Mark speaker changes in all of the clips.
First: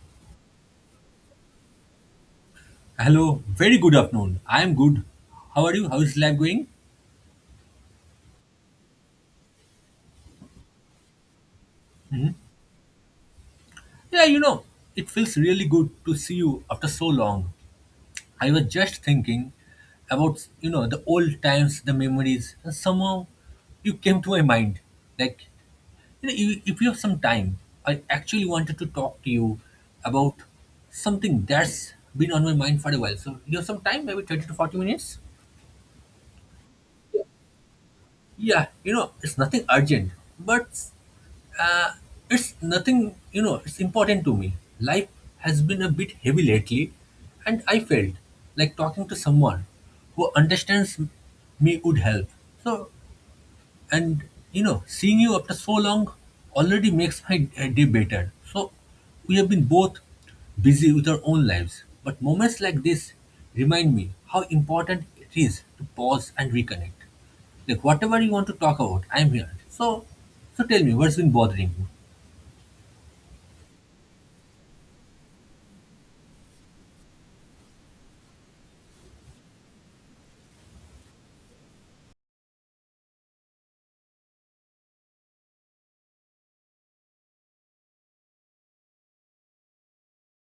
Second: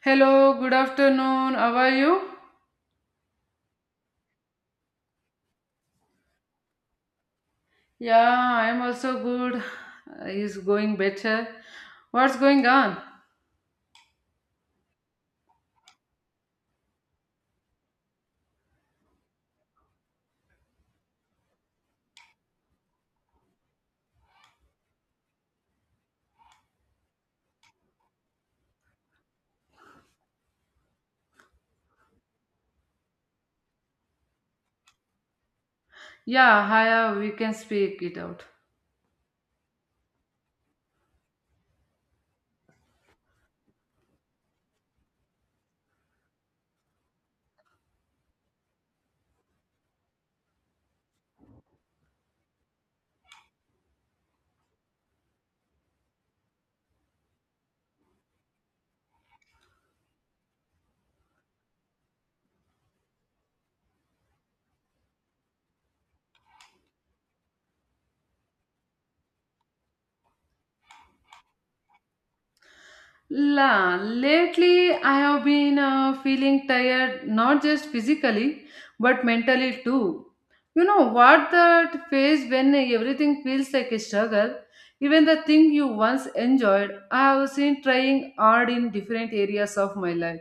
Speaker 1: Hello, good afternoon. How are you?
Speaker 2: Hello, very good afternoon. I am good. How are you? How is life going?
Speaker 1: Yeah, I am also good. It's going better. What's going on?
Speaker 2: Yeah, it feels really good to see you after so long. I was just thinking about, the old times, the memories, and somehow you came to my mind. Like, if you have some time, I actually wanted to talk to you about something that's been on my mind for a while. So, you have some time, maybe 30 to 40 minutes?
Speaker 1: Yeah, hiya, we can speak it out.
Speaker 2: Yeah, it's nothing urgent, but Uh, it's nothing, it's important to me. Life has been a bit heavy lately, and I felt like talking to someone who understands me would help. So, and seeing you after so long already makes my day better. So, we have been both busy with our own lives, but moments like this remind me how important it is to pause and reconnect. Like, whatever you want to talk about, I'm here. So, so, tell me, what's been bothering you?
Speaker 1: Lately I have been feeling tired, not just physically, but mentally too. You know what that phase when everything feels like a struggle? Even the thing you once enjoyed, I have seen trying hard in different areas of my life,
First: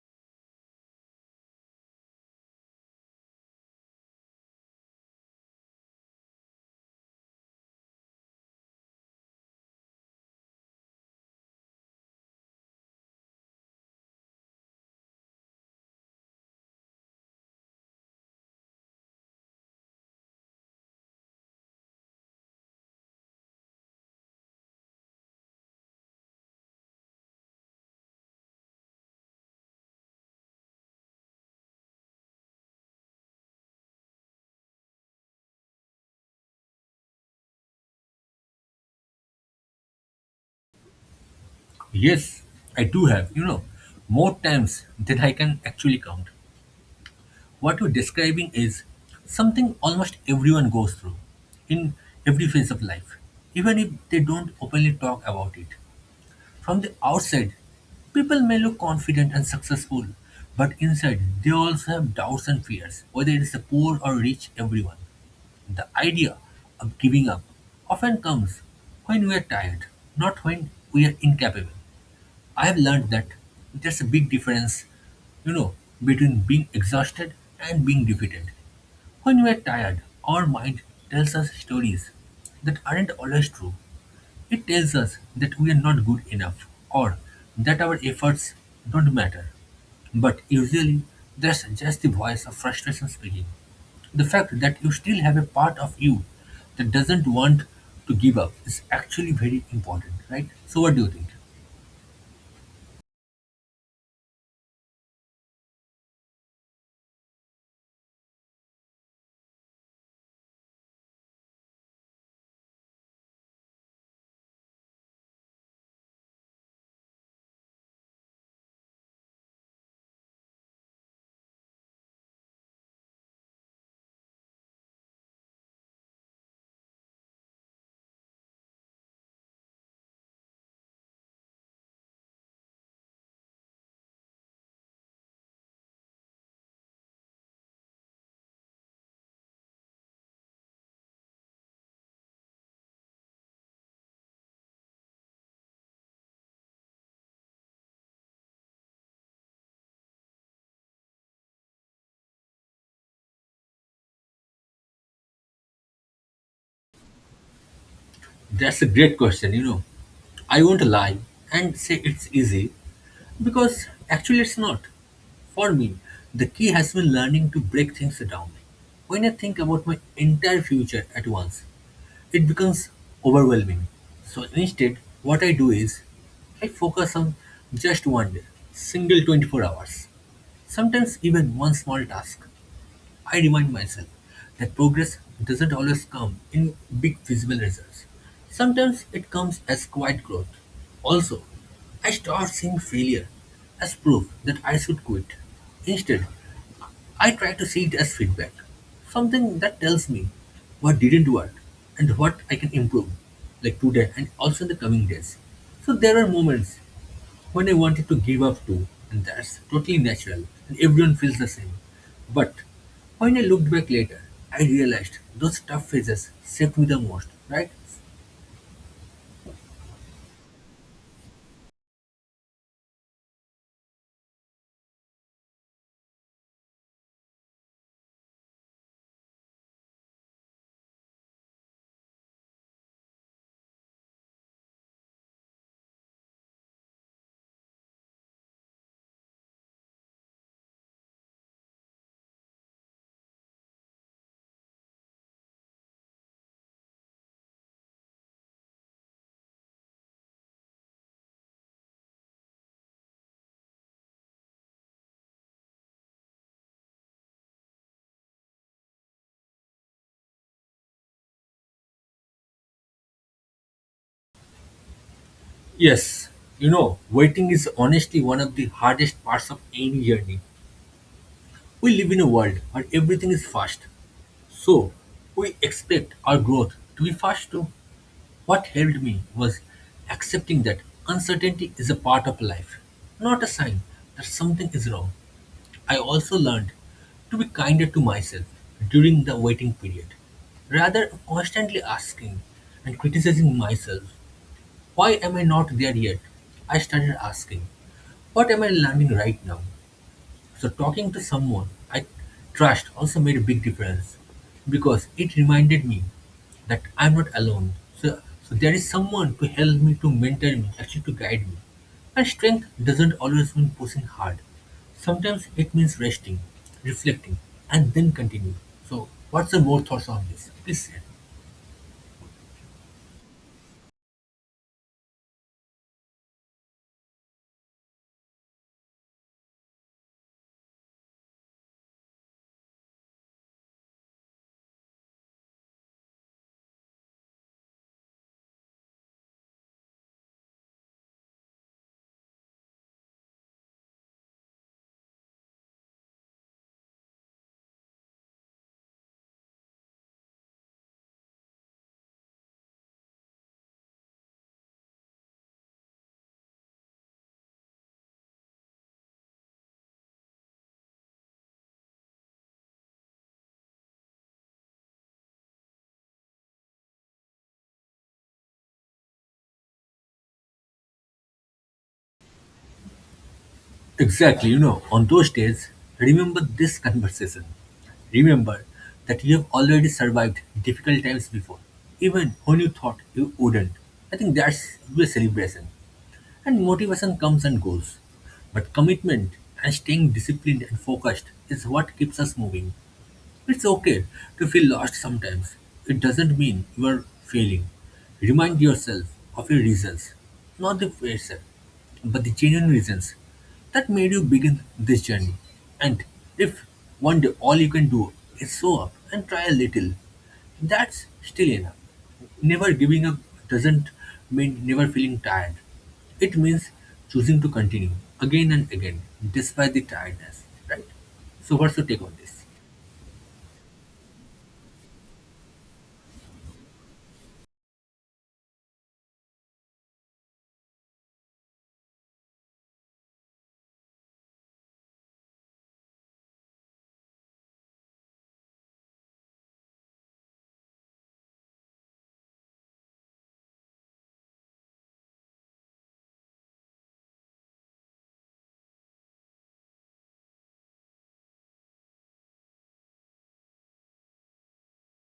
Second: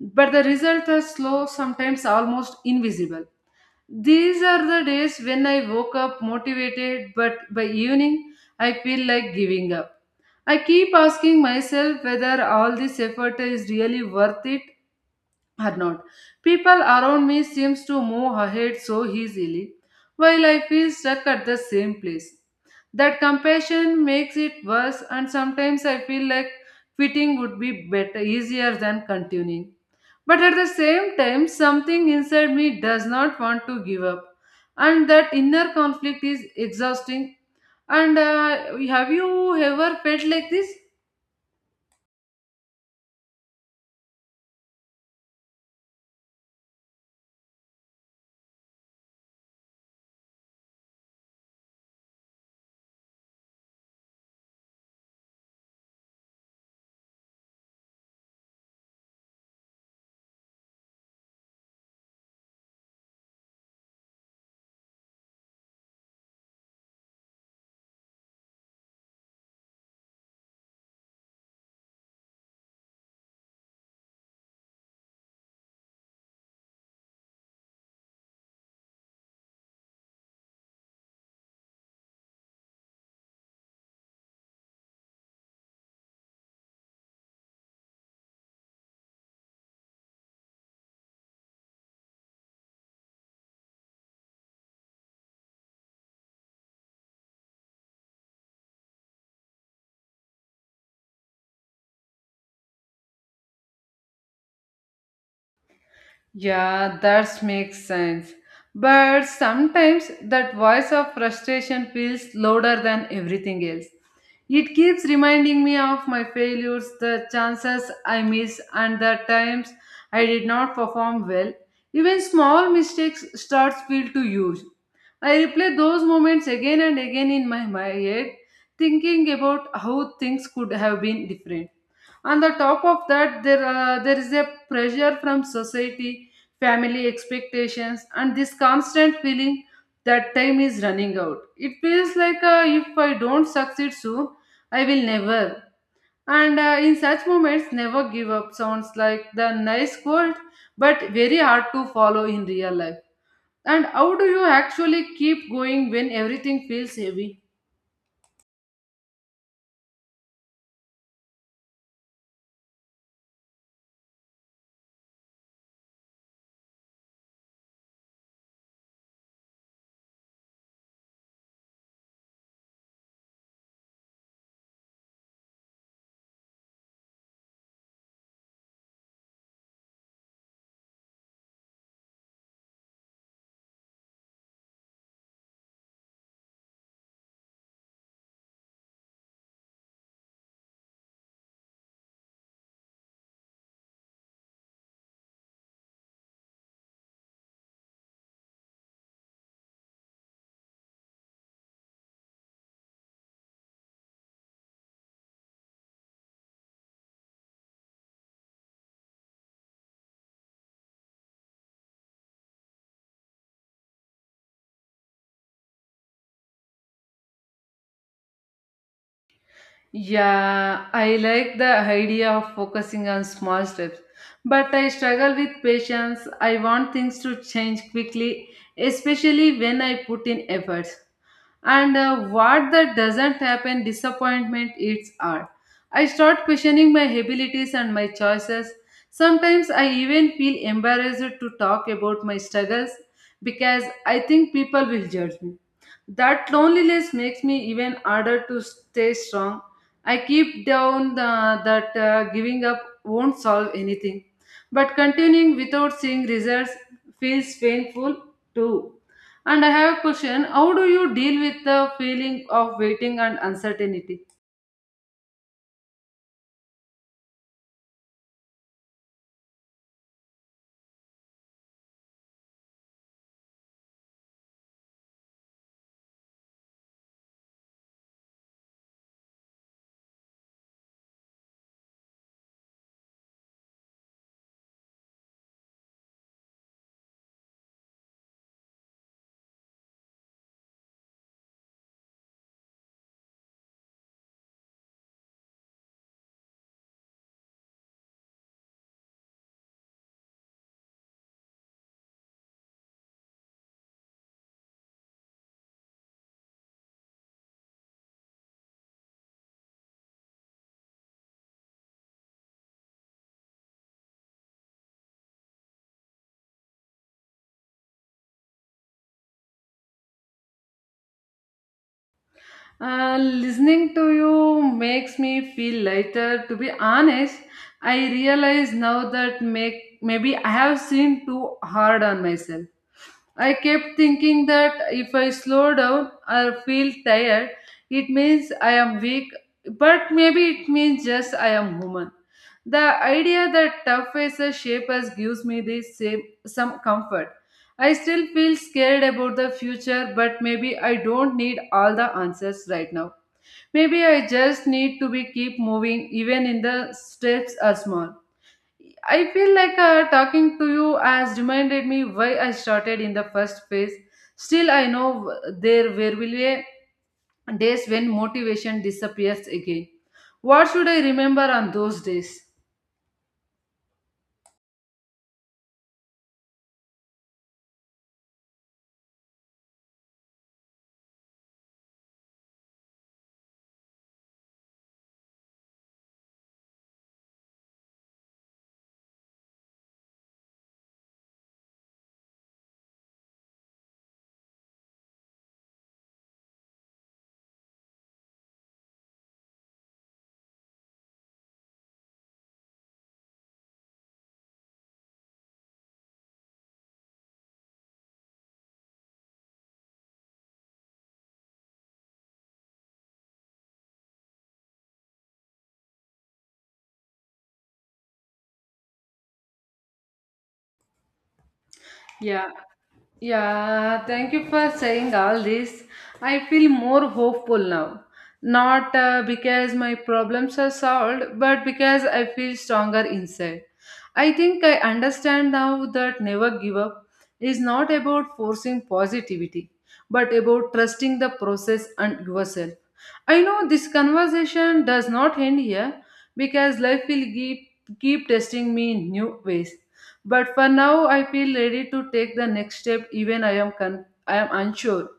Speaker 1: but the results are slow, sometimes almost invisible. These are the days when I woke up motivated, but by evening I feel like giving up. I keep asking myself whether all this effort is really worth it or not. People around me seems to move ahead so easily, while I feel stuck at the same place. That compassion makes it worse, and sometimes I feel like quitting would be better, easier than continuing. But at the same time, something inside me does not want to give up. And that inner conflict is exhausting. And have you ever felt like this?
Speaker 2: Yes, I do have, more times than I can actually count. What you're describing is something almost everyone goes through in every phase of life, even if they don't openly talk about it. From the outside, people may look confident and successful, but inside they also have doubts and fears, whether it's the poor or rich, everyone. The idea of giving up often comes when we are tired, not when we are incapable. I have learned that there's a big difference, you know, between being exhausted and being defeated. When we are tired, our mind tells us stories that aren't always true. It tells us that we are not good enough or that our efforts don't matter. But usually, that's just the voice of frustration speaking. The fact that you still have a part of you that doesn't want to give up is actually very important, right? So, what do you think?
Speaker 1: Yeah, that makes sense. But sometimes that voice of frustration feels louder than everything else. It keeps reminding me of my failures, the chances I miss, and the times I did not perform well. Even small mistakes starts feel too huge. I replay those moments again and again in my head, thinking about how things could have been different. On the top of that, there is a pressure from society, family expectations, and this constant feeling that time is running out. It feels like, if I don't succeed soon, I will never. And in such moments, never give up sounds like the nice quote, but very hard to follow in real life. And how do you actually keep going when everything feels heavy?
Speaker 2: That's a great question. I won't lie and say it's easy because actually it's not. For me, the key has been learning to break things down. When I think about my entire future at once, it becomes overwhelming. So instead, what I do is I focus on just one day, single 24 hours, sometimes even one small task. I remind myself that progress doesn't always come in big visible results. Sometimes it comes as quiet growth. Also, I start seeing failure as proof that I should quit. Instead, I try to see it as feedback, something that tells me what didn't work and what I can improve, like today and also in the coming days. So there are moments when I wanted to give up too, and that's totally natural, and everyone feels the same. But when I looked back later, I realized those tough phases saved me the most, right?
Speaker 1: Yeah, I like the idea of focusing on small steps, but I struggle with patience. I want things to change quickly, especially when I put in effort, and what that doesn't happen, disappointment eats art. I start questioning my abilities and my choices. Sometimes I even feel embarrassed to talk about my struggles, because I think people will judge me. That loneliness makes me even harder to stay strong. I keep down that giving up won't solve anything, but continuing without seeing results feels painful too. And I have a question. How do you deal with the feeling of waiting and uncertainty?
Speaker 2: Yes, waiting is honestly one of the hardest parts of any journey. We live in a world where everything is fast, so, we expect our growth to be fast too. What helped me was accepting that uncertainty is a part of life, not a sign that something is wrong. I also learned to be kinder to myself during the waiting period. Rather constantly asking and criticizing myself, why am I not there yet? I started asking, what am I learning right now? So talking to someone I trust also made a big difference because it reminded me that I'm not alone. So, there is someone to help me, to mentor me, actually to guide me. And strength doesn't always mean pushing hard. Sometimes it means resting, reflecting, and then continue. So what's your more thoughts on this? Please share.
Speaker 1: Listening to you makes me feel lighter. To be honest, I realize now that maybe I have seemed too hard on myself. I kept thinking that if I slow down or feel tired, it means I am weak, but maybe it means just I am human. The idea that tough faces shape us gives me some comfort. I still feel scared about the future, but maybe I don't need all the answers right now. Maybe I just need to be keep moving even in the steps are small. I feel like talking to you has reminded me why I started in the first place. Still, I know there were will be days when motivation disappears again. What should I remember on those days?
Speaker 2: Exactly, on those days, remember this conversation. Remember that you have already survived difficult times before, even when you thought you wouldn't. I think that's a celebration. And motivation comes and goes. But commitment and staying disciplined and focused is what keeps us moving. It's okay to feel lost sometimes. It doesn't mean you are failing. Remind yourself of your reasons, not the pressure, but the genuine reasons that made you begin this journey. And if one day all you can do is show up and try a little, that's still enough. Never giving up doesn't mean never feeling tired. It means choosing to continue again and again despite the tiredness, right? So, what's your take on this?
Speaker 1: Yeah. Yeah, thank you for saying all this. I feel more hopeful now. Not because my problems are solved, but because I feel stronger inside. I think I understand now that never give up is not about forcing positivity, but about trusting the process and yourself. I know this conversation does not end here, because life will keep testing me in new ways. But for now, I feel ready to take the next step, even I am unsure.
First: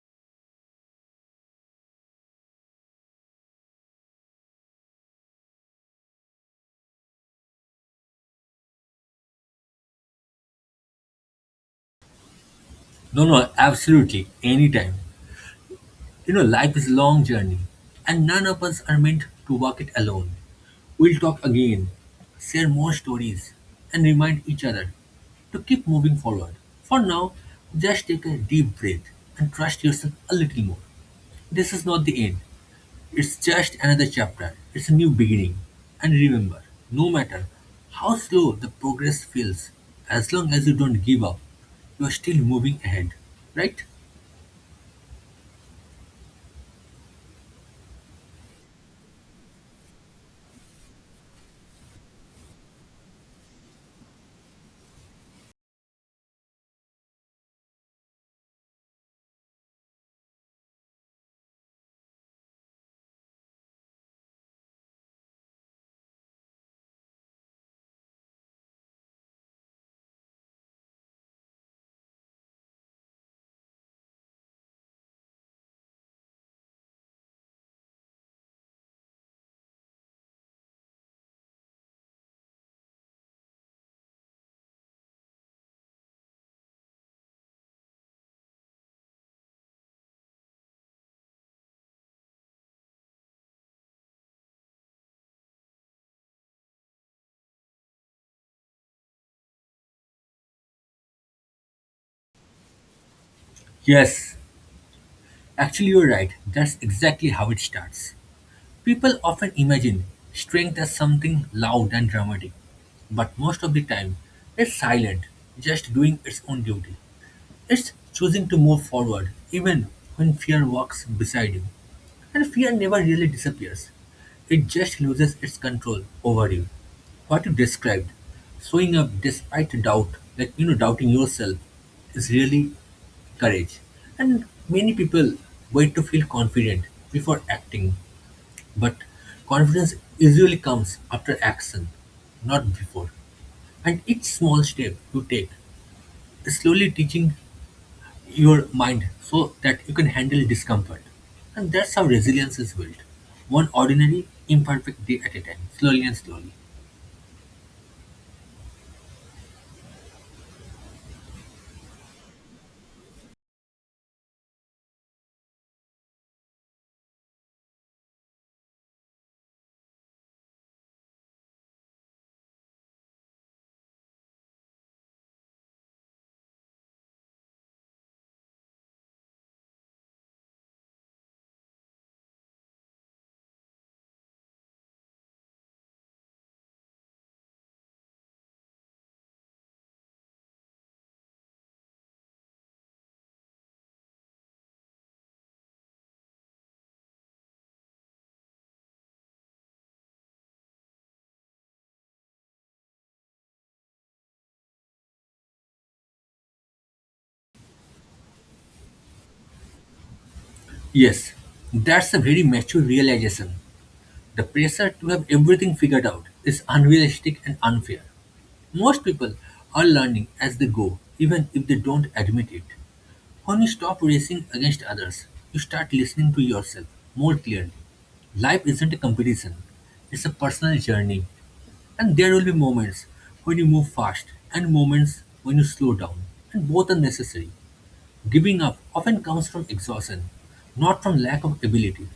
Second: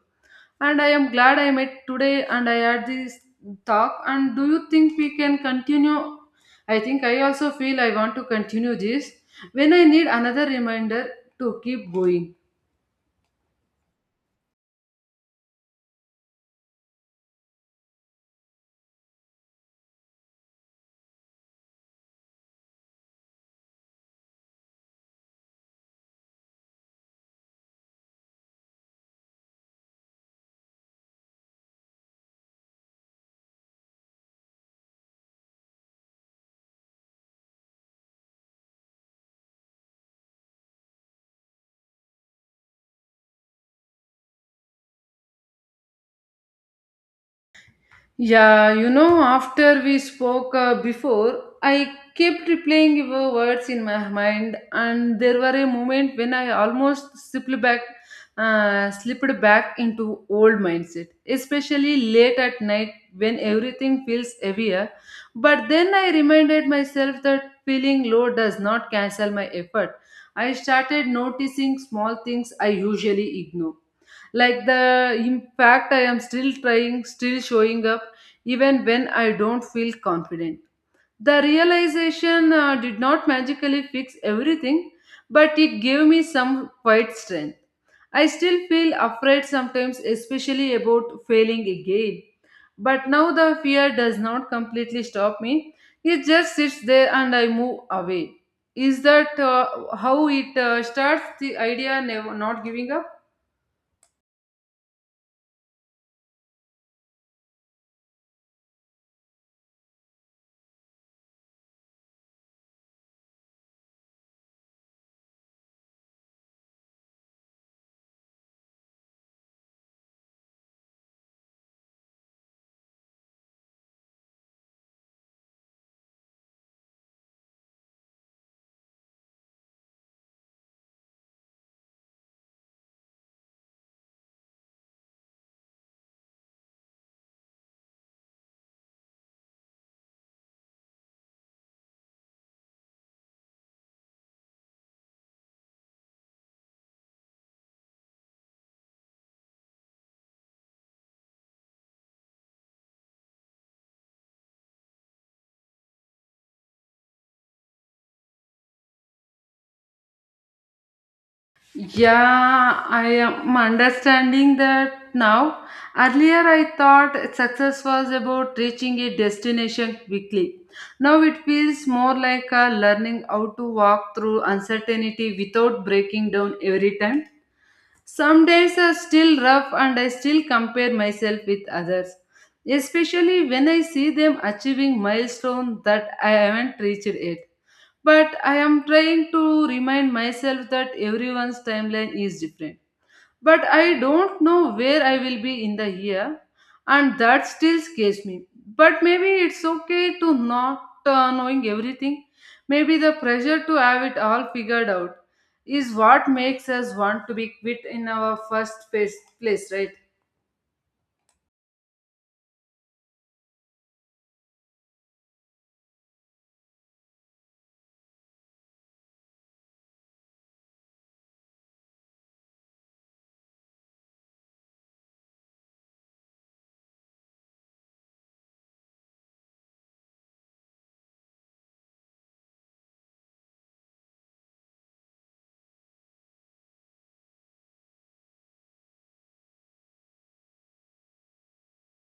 Speaker 1: And I am glad I met today and I had this talk. And do you think we can continue? I think I also feel I want to continue this when I need another reminder to keep going.
Speaker 2: No, no, absolutely. Anytime. Life is a long journey, and none of us are meant to walk it alone. We'll talk again, share more stories, and remind each other to keep moving forward. For now, just take a deep breath and trust yourself a little more. This is not the end. It's just another chapter. It's a new beginning. And remember, no matter how slow the progress feels, as long as you don't give up, you are still moving ahead. Right?
Speaker 1: Yeah, after we spoke before, I kept replaying your words in my mind, and there were a moment when I almost slipped back into old mindset, especially late at night when everything feels heavier. But then I reminded myself that feeling low does not cancel my effort. I started noticing small things I usually ignore, like the impact. I am still trying, still showing up even when I don't feel confident. The realization did not magically fix everything, but it gave me some quiet strength. I still feel afraid sometimes, especially about failing again, but now the fear does not completely stop me. It just sits there and I move away. Is that how it starts, the idea never not giving up?
Speaker 2: Yes, actually, you're right. That's exactly how it starts. People often imagine strength as something loud and dramatic, but most of the time, it's silent, just doing its own duty. It's choosing to move forward, even when fear walks beside you. And fear never really disappears, it just loses its control over you. What you described, showing up despite doubt, like, doubting yourself, is really courage. And many people wait to feel confident before acting, but confidence usually comes after action, not before. And each small step you take is slowly teaching your mind so that you can handle discomfort. And that's how resilience is built. One ordinary, imperfect day at a time, slowly and slowly.
Speaker 1: Yeah, I am understanding that now. Earlier, I thought success was about reaching a destination quickly. Now it feels more like a learning how to walk through uncertainty without breaking down every time. Some days are still rough, and I still compare myself with others, especially when I see them achieving milestones that I haven't reached yet. But I am trying to remind myself that everyone's timeline is different. But I don't know where I will be in the year, and that still scares me. But maybe it's okay to not knowing everything. Maybe the pressure to have it all figured out is what makes us want to be quit in our first place, right?
Speaker 2: Yes, that's a very mature realization. The pressure to have everything figured out is unrealistic and unfair. Most people are learning as they go, even if they don't admit it. When you stop racing against others, you start listening to yourself more clearly. Life isn't a competition, it's a personal journey. And there will be moments when you move fast and moments when you slow down, and both are necessary. Giving up often comes from exhaustion, not from lack of ability.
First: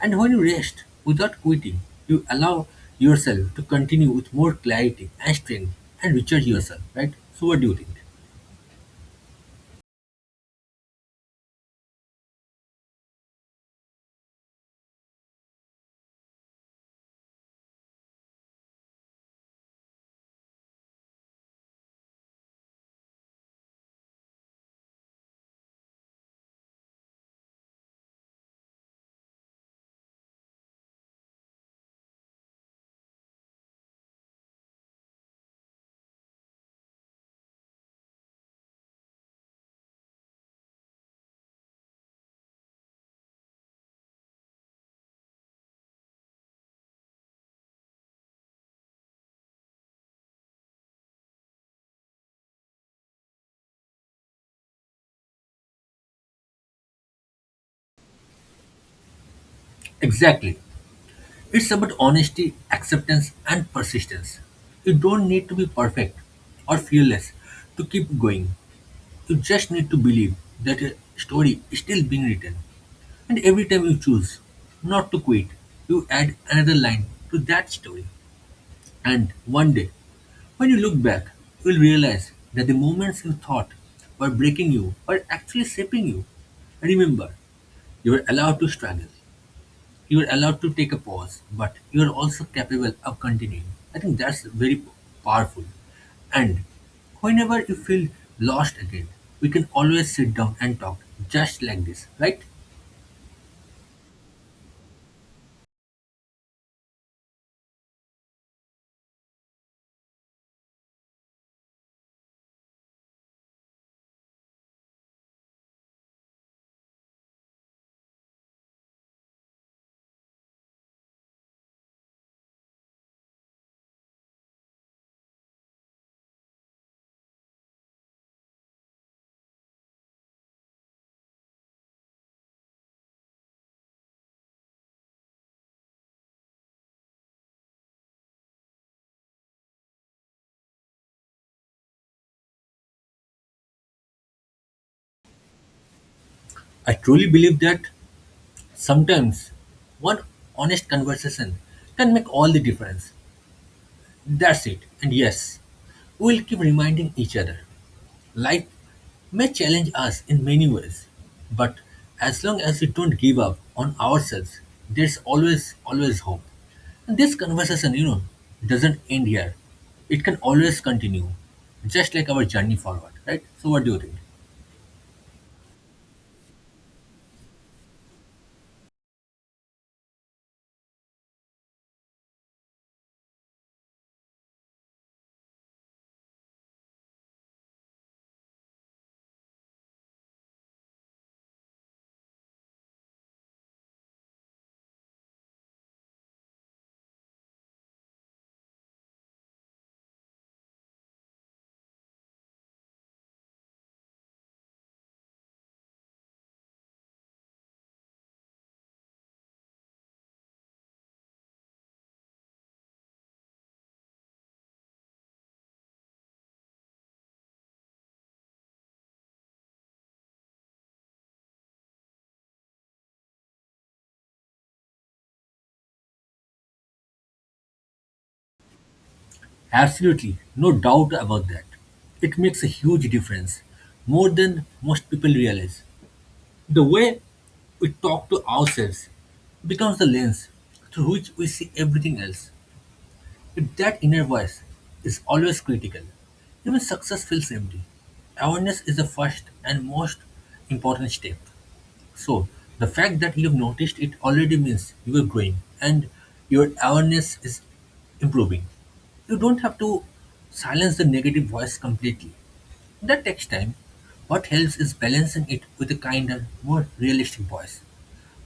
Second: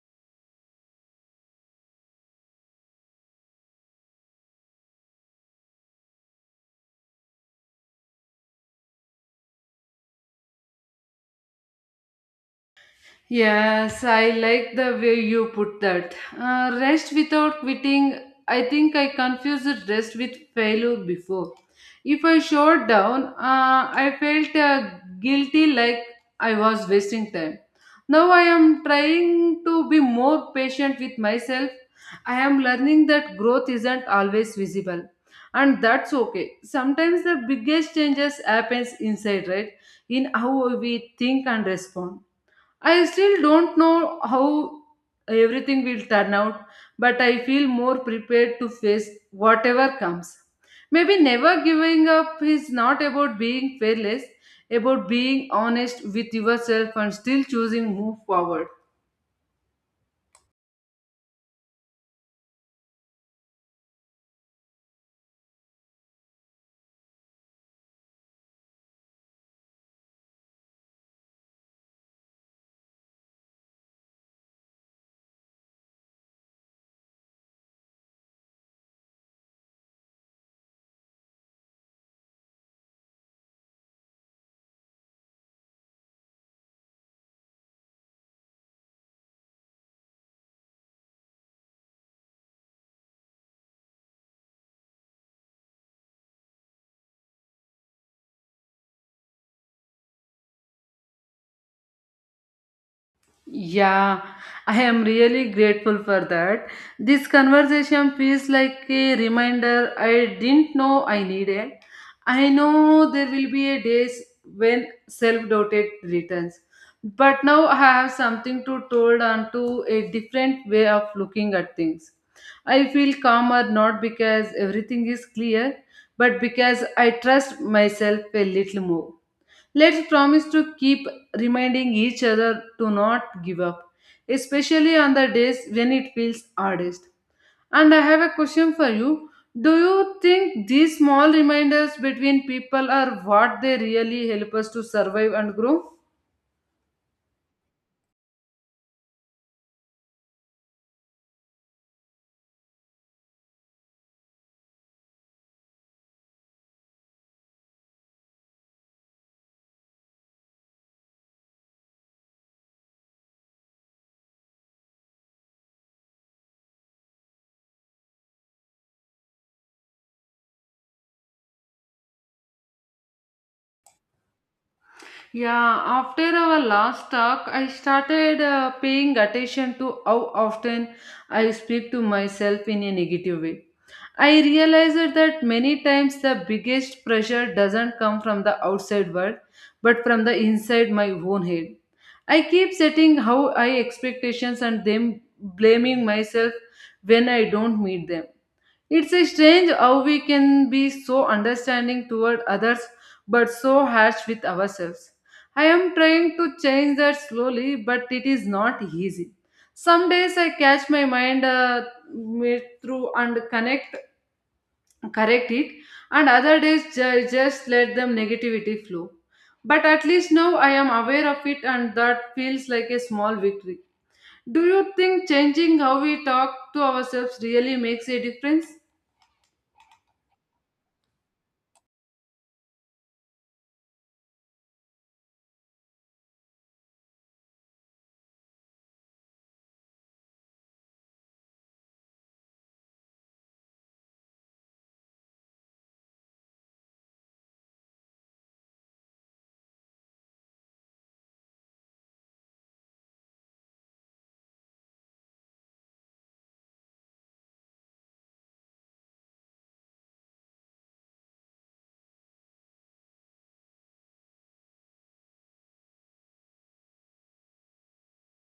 Speaker 2: And when you rest without quitting, you allow yourself to continue with more clarity and strength and recharge yourself, right? So, what do you think?
Speaker 1: Yes, I like the way you put that. Rest without quitting. I think I confused rest with failure before. If I shut down, I felt guilty, like I was wasting time. Now I am trying to be more patient with myself. I am learning that growth isn't always visible, and that's okay. Sometimes the biggest changes happens inside, right? In how we think and respond. I still don't know how everything will turn out, but I feel more prepared to face whatever comes. Maybe never giving up is not about being fearless, about being honest with yourself and still choosing move forward.
Speaker 2: Exactly. It's about honesty, acceptance, and persistence. You don't need to be perfect or fearless to keep going. You just need to believe that a story is still being written. And every time you choose not to quit, you add another line to that story. And one day, when you look back, you'll realize that the moments you thought were breaking you were actually shaping you. Remember, you are allowed to struggle. You are allowed to take a pause, but you are also capable of continuing. I think that's very powerful. And whenever you feel lost again, we can always sit down and talk just like this, right?
Speaker 1: Yeah, I am really grateful for that. This conversation feels like a reminder I didn't know I needed. I know there will be a days when self-doubt returns, but now I have something to told onto a different way of looking at things. I feel calmer not because everything is clear, but because I trust myself a little more. Let's promise to keep reminding each other to not give up, especially on the days when it feels hardest. And I have a question for you. Do you think these small reminders between people are what they really help us to survive and grow?
Speaker 2: I truly believe that sometimes one honest conversation can make all the difference. That's it. And yes, we'll keep reminding each other. Life may challenge us in many ways, but as long as we don't give up on ourselves, there's always, always hope. And this conversation, doesn't end here. It can always continue, just like our journey forward, right? So, what do you think?
Speaker 1: Yeah, after our last talk, I started paying attention to how often I speak to myself in a negative way. I realized that many times the biggest pressure doesn't come from the outside world, but from the inside my own head. I keep setting how high expectations and them blaming myself when I don't meet them. It's a strange how we can be so understanding toward others but so harsh with ourselves. I am trying to change that slowly, but it is not easy. Some days I catch my mind me through and connect correct it, and other days just let them negativity flow. But at least now I am aware of it, and that feels like a small victory. Do you think changing how we talk to ourselves really makes a difference?
Speaker 2: Absolutely, no doubt about that. It makes a huge difference, more than most people realize. The way we talk to ourselves becomes the lens through which we see everything else. If that inner voice is always critical, even success feels empty. Awareness is the first and most important step. So, the fact that you have noticed it already means you are growing and your awareness is improving. You don't have to silence the negative voice completely. That takes time. What helps is balancing it with a kinder, more realistic voice.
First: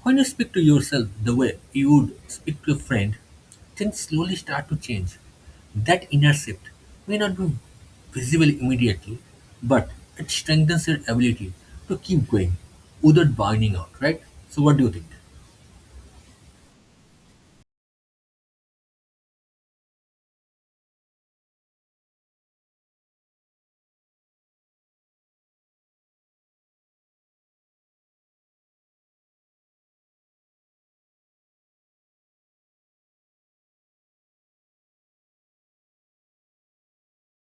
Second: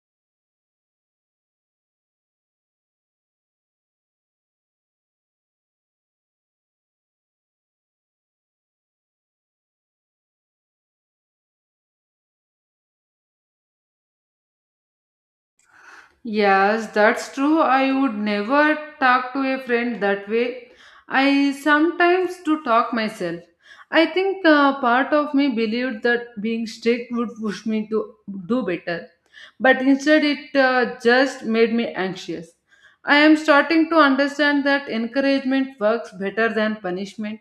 Speaker 2: When you speak to yourself the way you would speak to a friend, things slowly start to change. That inner shift may not be visible immediately, but it strengthens your ability to keep going without burning out, right? So, what do you think?
Speaker 1: Yes, that's true. I would never talk to a friend that way. I sometimes do talk myself. I think part of me believed that being strict would push me to do better, but instead it just made me anxious. I am starting to understand that encouragement works better than punishment.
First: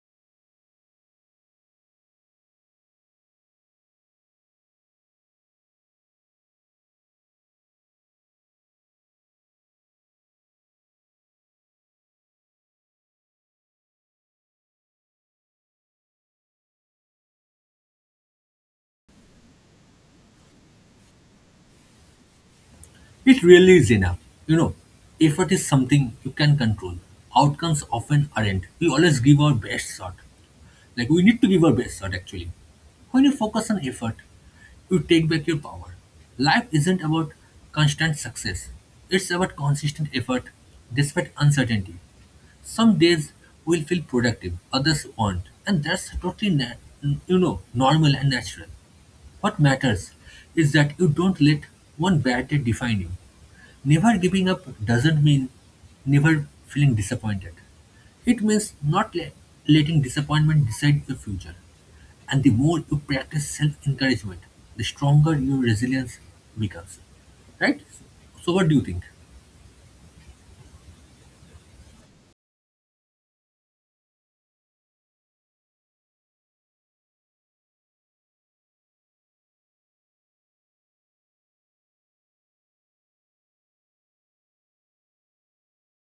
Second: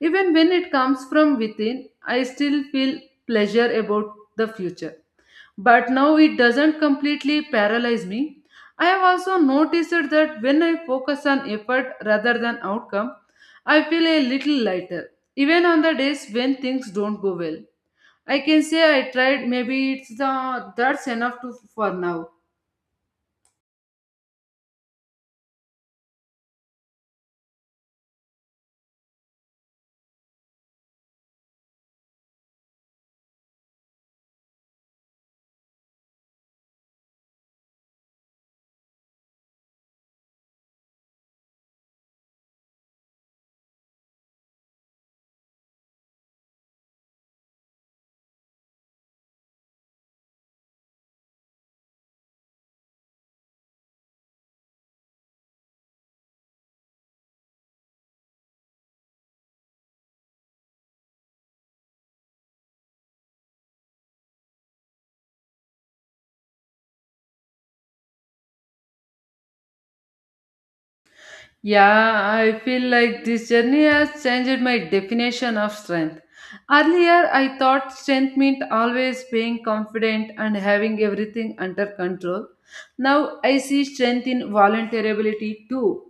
Speaker 1: Even when it comes from within, I still feel pleasure about the future, but now it doesn't completely paralyze me. I have also noticed that when I focus on effort rather than outcome, I feel a little lighter, even on the days when things don't go well. I can say I tried. Maybe it's the that's enough to for now.
Speaker 2: It really is enough. You know, effort is something you can control, outcomes often aren't. We always give our best shot, like we need to give our best shot actually. When you focus on effort, you take back your power. Life isn't about constant success. It's about consistent effort despite uncertainty. Some days will feel productive, others won't, and that's totally normal and natural. What matters is that you don't let one bad day define you. Never giving up doesn't mean never feeling disappointed. It means not letting disappointment decide your future. And the more you practice self encouragement, the stronger your resilience becomes. Right? So, what do you think?
Speaker 1: Yeah, I feel like this journey has changed my definition of strength. Earlier, I thought strength meant always being confident and having everything under control. Now, I see strength in vulnerability too.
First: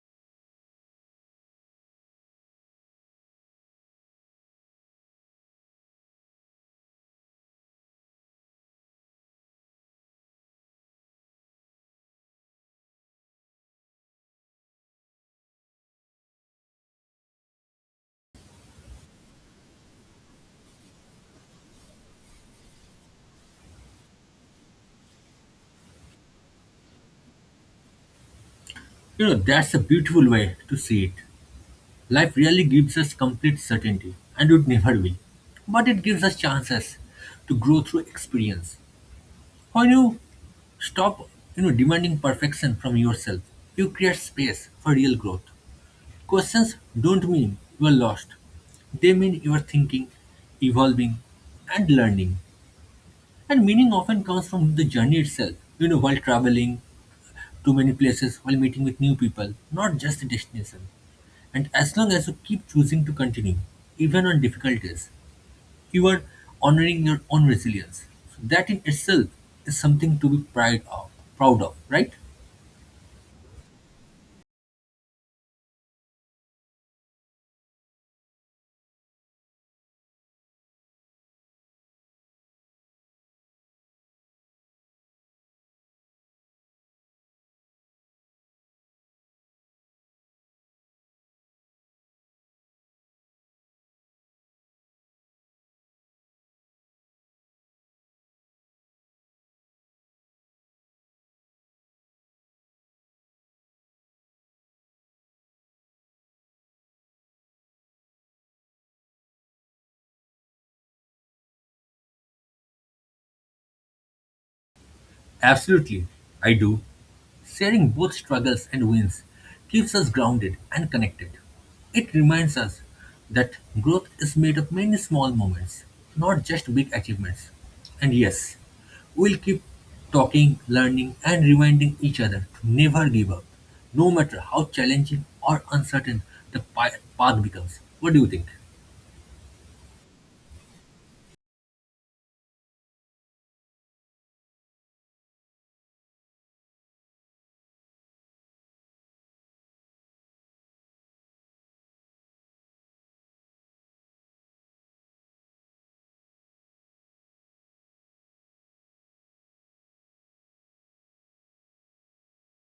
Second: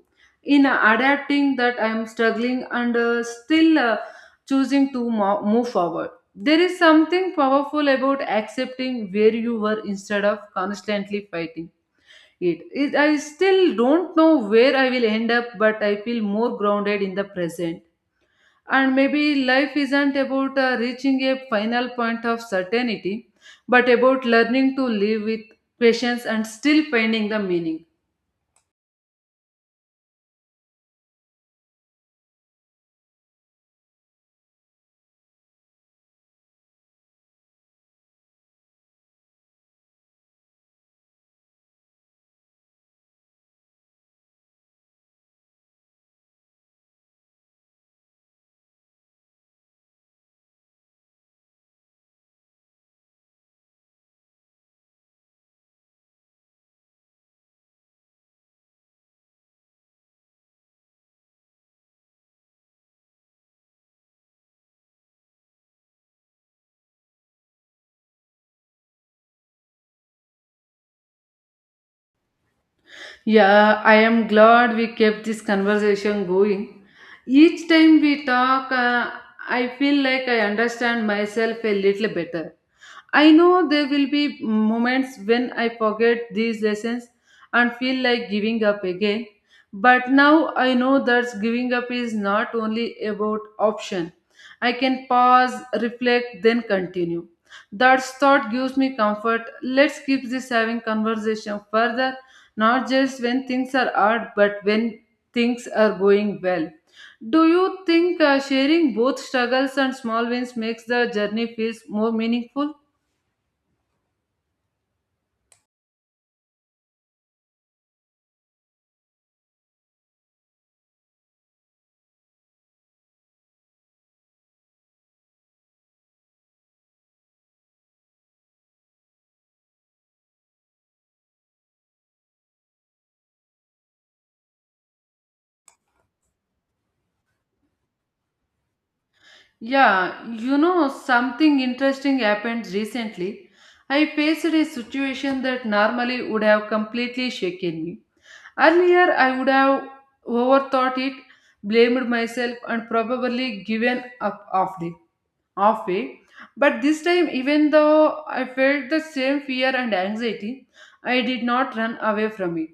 Speaker 1: In adapting that I am struggling, and still choosing to move forward. There is something powerful about accepting where you were instead of constantly fighting it is. I still don't know where I will end up, but I feel more grounded in the present. And maybe life isn't about reaching a final point of certainty, but about learning to live with patience and still finding the meaning.
Speaker 2: That's a beautiful way to see it. Life really gives us complete certainty, and it never will. But it gives us chances to grow through experience. When you stop, you know, demanding perfection from yourself, you create space for real growth. Questions don't mean you are lost. They mean you are thinking, evolving, and learning. And meaning often comes from the journey itself, you know, while traveling to many places, while meeting with new people, not just the destination. And as long as you keep choosing to continue, even on difficult days, you are honoring your own resilience. So that in itself is something to be proud of, right?
Speaker 1: Yeah, I am glad we kept this conversation going. Each time we talk, I feel like I understand myself a little better. I know there will be moments when I forget these lessons and feel like giving up again. But now I know that giving up is not only about option. I can pause, reflect, then continue. That thought gives me comfort. Let's keep this having conversation further, not just when things are hard, but when things are going well. Do you think sharing both struggles and small wins makes the journey feels more meaningful?
Speaker 2: Absolutely, I do. Sharing both struggles and wins keeps us grounded and connected. It reminds us that growth is made of many small moments, not just big achievements. And yes, we'll keep talking, learning, and reminding each other to never give up, no matter how challenging or uncertain the path becomes. What do you think?
Speaker 1: Yeah, you know, something interesting happened recently. I faced a situation that normally would have completely shaken me. Earlier, I would have overthought it, blamed myself, and probably given up halfway. But this time, even though I felt the same fear and anxiety, I did not run away from it.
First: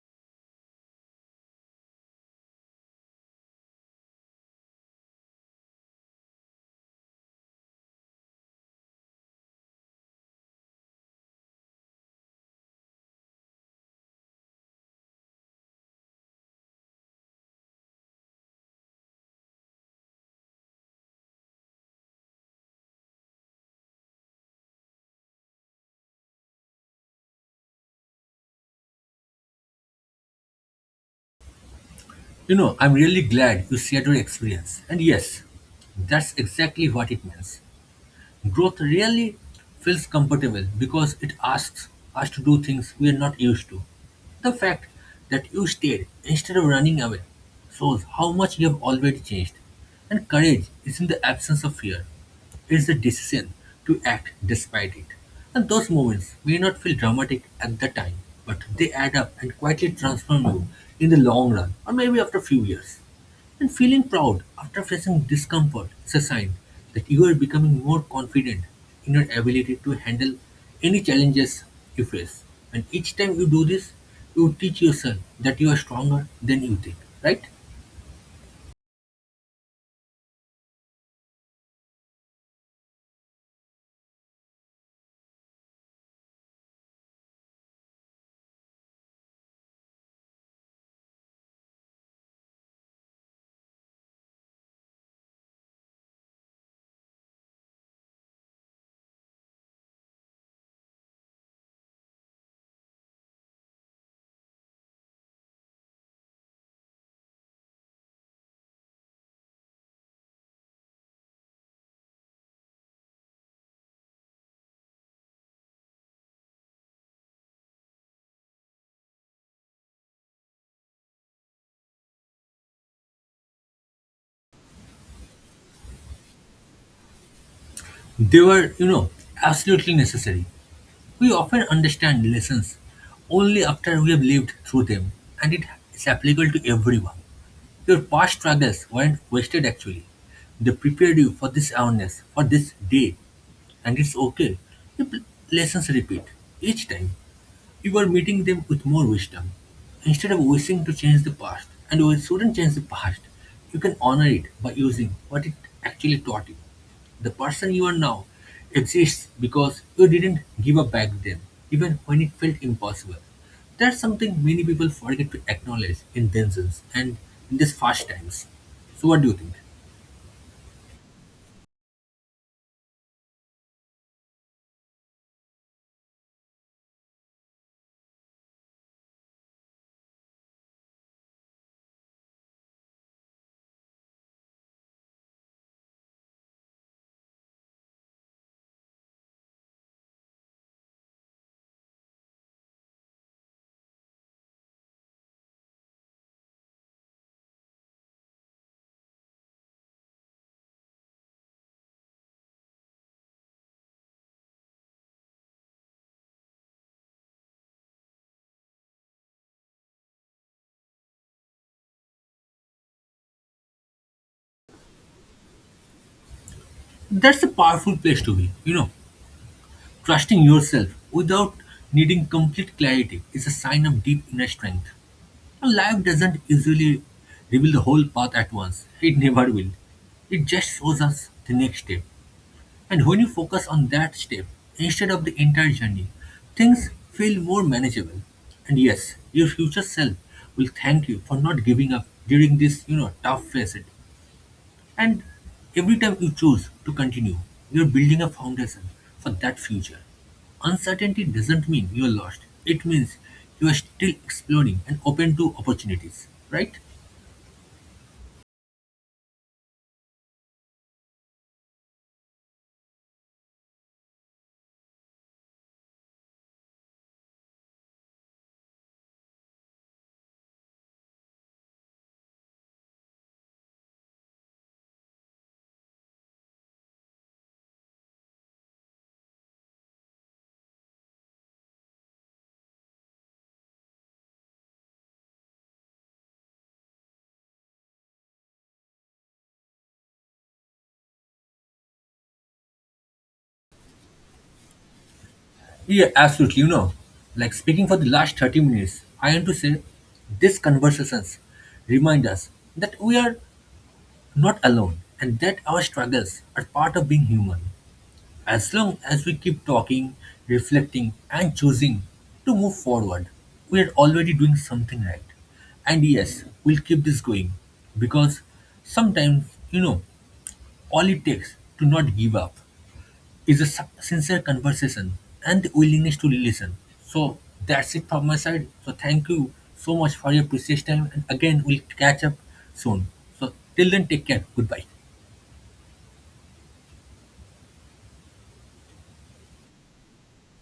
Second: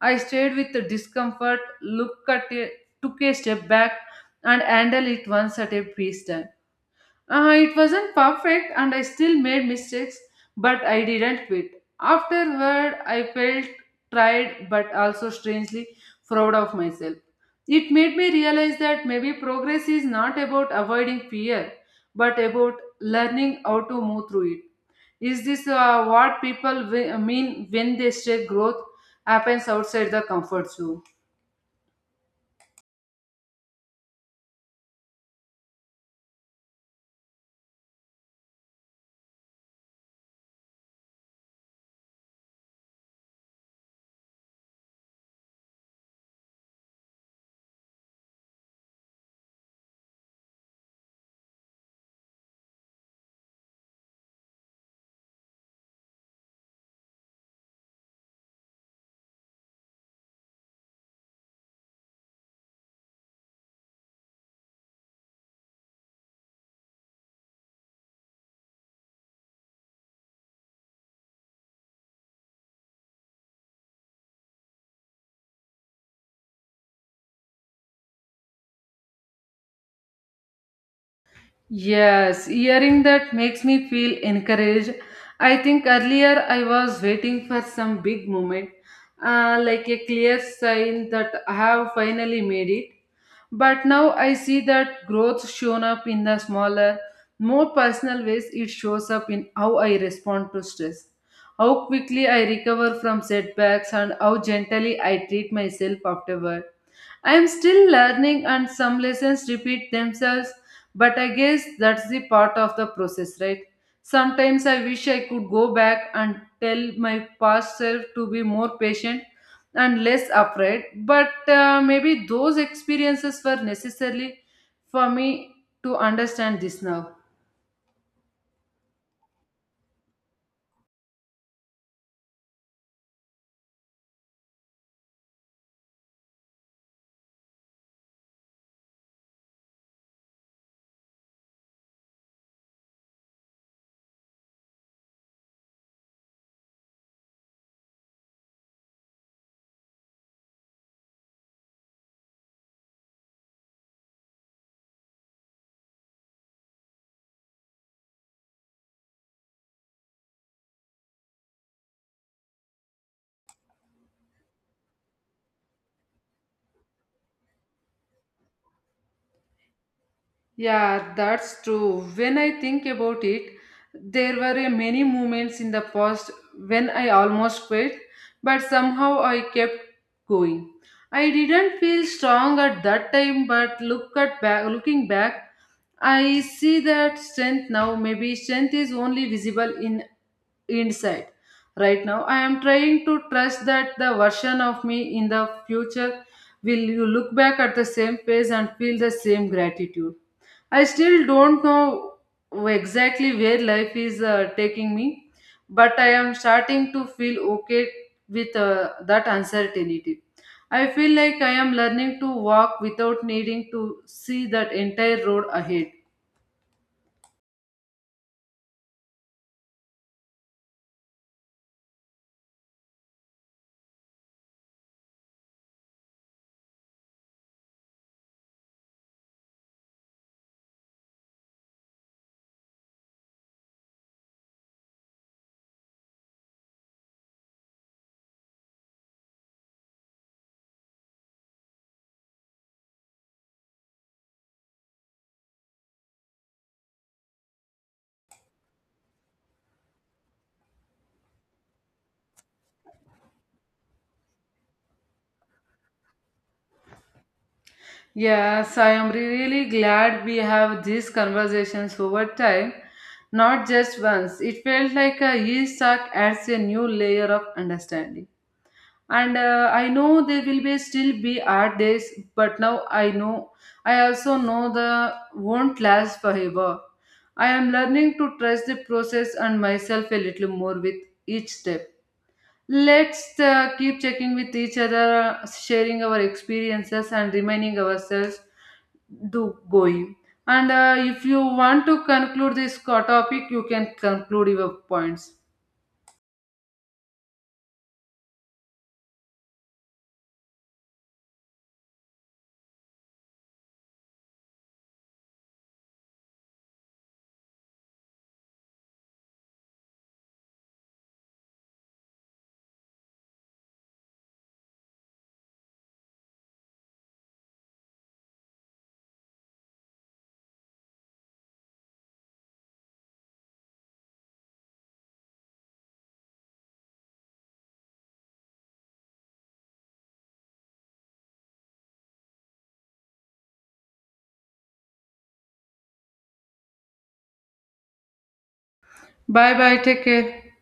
Speaker 1: I stayed with the discomfort, looked at it, took a step back, and handled it once at a piece. It wasn't perfect, and I still made mistakes, but I didn't quit. Afterward, I felt tired, but also strangely proud of myself. It made me realize that maybe progress is not about avoiding fear, but about learning how to move through it. Is this what mean when they say growth happens outside the comfort zone?
Speaker 2: You know, I'm really glad you shared your experience, and yes, that's exactly what it means. Growth really feels comfortable because it asks us to do things we are not used to. The fact that you stayed instead of running away shows how much you have already changed. And courage is in the absence of fear. It's the decision to act despite it. And those moments may not feel dramatic at the time, but they add up and quietly transform you in the long run or maybe after a few years. And feeling proud after facing discomfort is a sign that you are becoming more confident in your ability to handle any challenges you face. And each time you do this, you teach yourself that you are stronger than you think, right?
Speaker 1: Yes, hearing that makes me feel encouraged. I think earlier I was waiting for some big moment, like a clear sign that I have finally made it. But now I see that growth shown up in the smaller, more personal ways. It shows up in how I respond to stress, how quickly I recover from setbacks, and how gently I treat myself afterward. I am still learning, and some lessons repeat themselves, but I guess that's the part of the process, right? Sometimes I wish I could go back and tell my past self to be more patient and less afraid, but maybe those experiences were necessarily for me to understand this now.
Speaker 2: They were, you know, absolutely necessary. We often understand lessons only after we have lived through them, and it is applicable to everyone. Your past struggles weren't wasted actually. They prepared you for this awareness, for this day, and it's okay if lessons repeat. Each time, you are meeting them with more wisdom. Instead of wishing to change the past, and we shouldn't change the past, you can honor it by using what it actually taught you. The person you are now exists because you didn't give up back then, even when it felt impossible. That's something many people forget to acknowledge in themselves and in these fast times. So, what do you think?
Speaker 1: Yeah, that's true. When I think about it, there were a many moments in the past when I almost quit, but somehow I kept going. I didn't feel strong at that time, but looking back, I see that strength now. Maybe strength is only visible in inside. Right now, I am trying to trust that the version of me in the future will you look back at the same pace and feel the same gratitude. I still don't know exactly where life is taking me, but I am starting to feel okay with that uncertainty. I feel like I am learning to walk without needing to see that entire road ahead.
Speaker 2: That's a powerful place to be, you know. Trusting yourself without needing complete clarity is a sign of deep inner strength. And life doesn't usually reveal the whole path at once, it never will. It just shows us the next step. And when you focus on that step instead of the entire journey, things feel more manageable. And yes, your future self will thank you for not giving up during this, you know, tough phase, and every time you choose to continue, you're building a foundation for that future. Uncertainty doesn't mean you're lost, it means you are still exploring and open to opportunities, right?
Speaker 1: Yes, I am really glad we have these conversations over time, not just once. It felt like a yeast sack adds a new layer of understanding. And I know they will be still be at this, but now I know I also know the won't last forever. I am learning to trust the process and myself a little more with each step. Let's keep checking with each other, sharing our experiences, and reminding ourselves to going. And if you want to conclude this topic, you can conclude your points.
Speaker 2: Yeah, absolutely. You know, like speaking for the last 30 minutes, I want to say these conversations remind us that we are not alone and that our struggles are part of being human. As long as we keep talking, reflecting, and choosing to move forward, we are already doing something right. And yes, we'll keep this going because sometimes, you know, all it takes to not give up is a sincere conversation and the willingness to listen. So that's it from my side. So thank you so much for your precious time. And again, we'll catch up soon. So till then, take care. Goodbye.
Speaker 1: Bye bye, take care.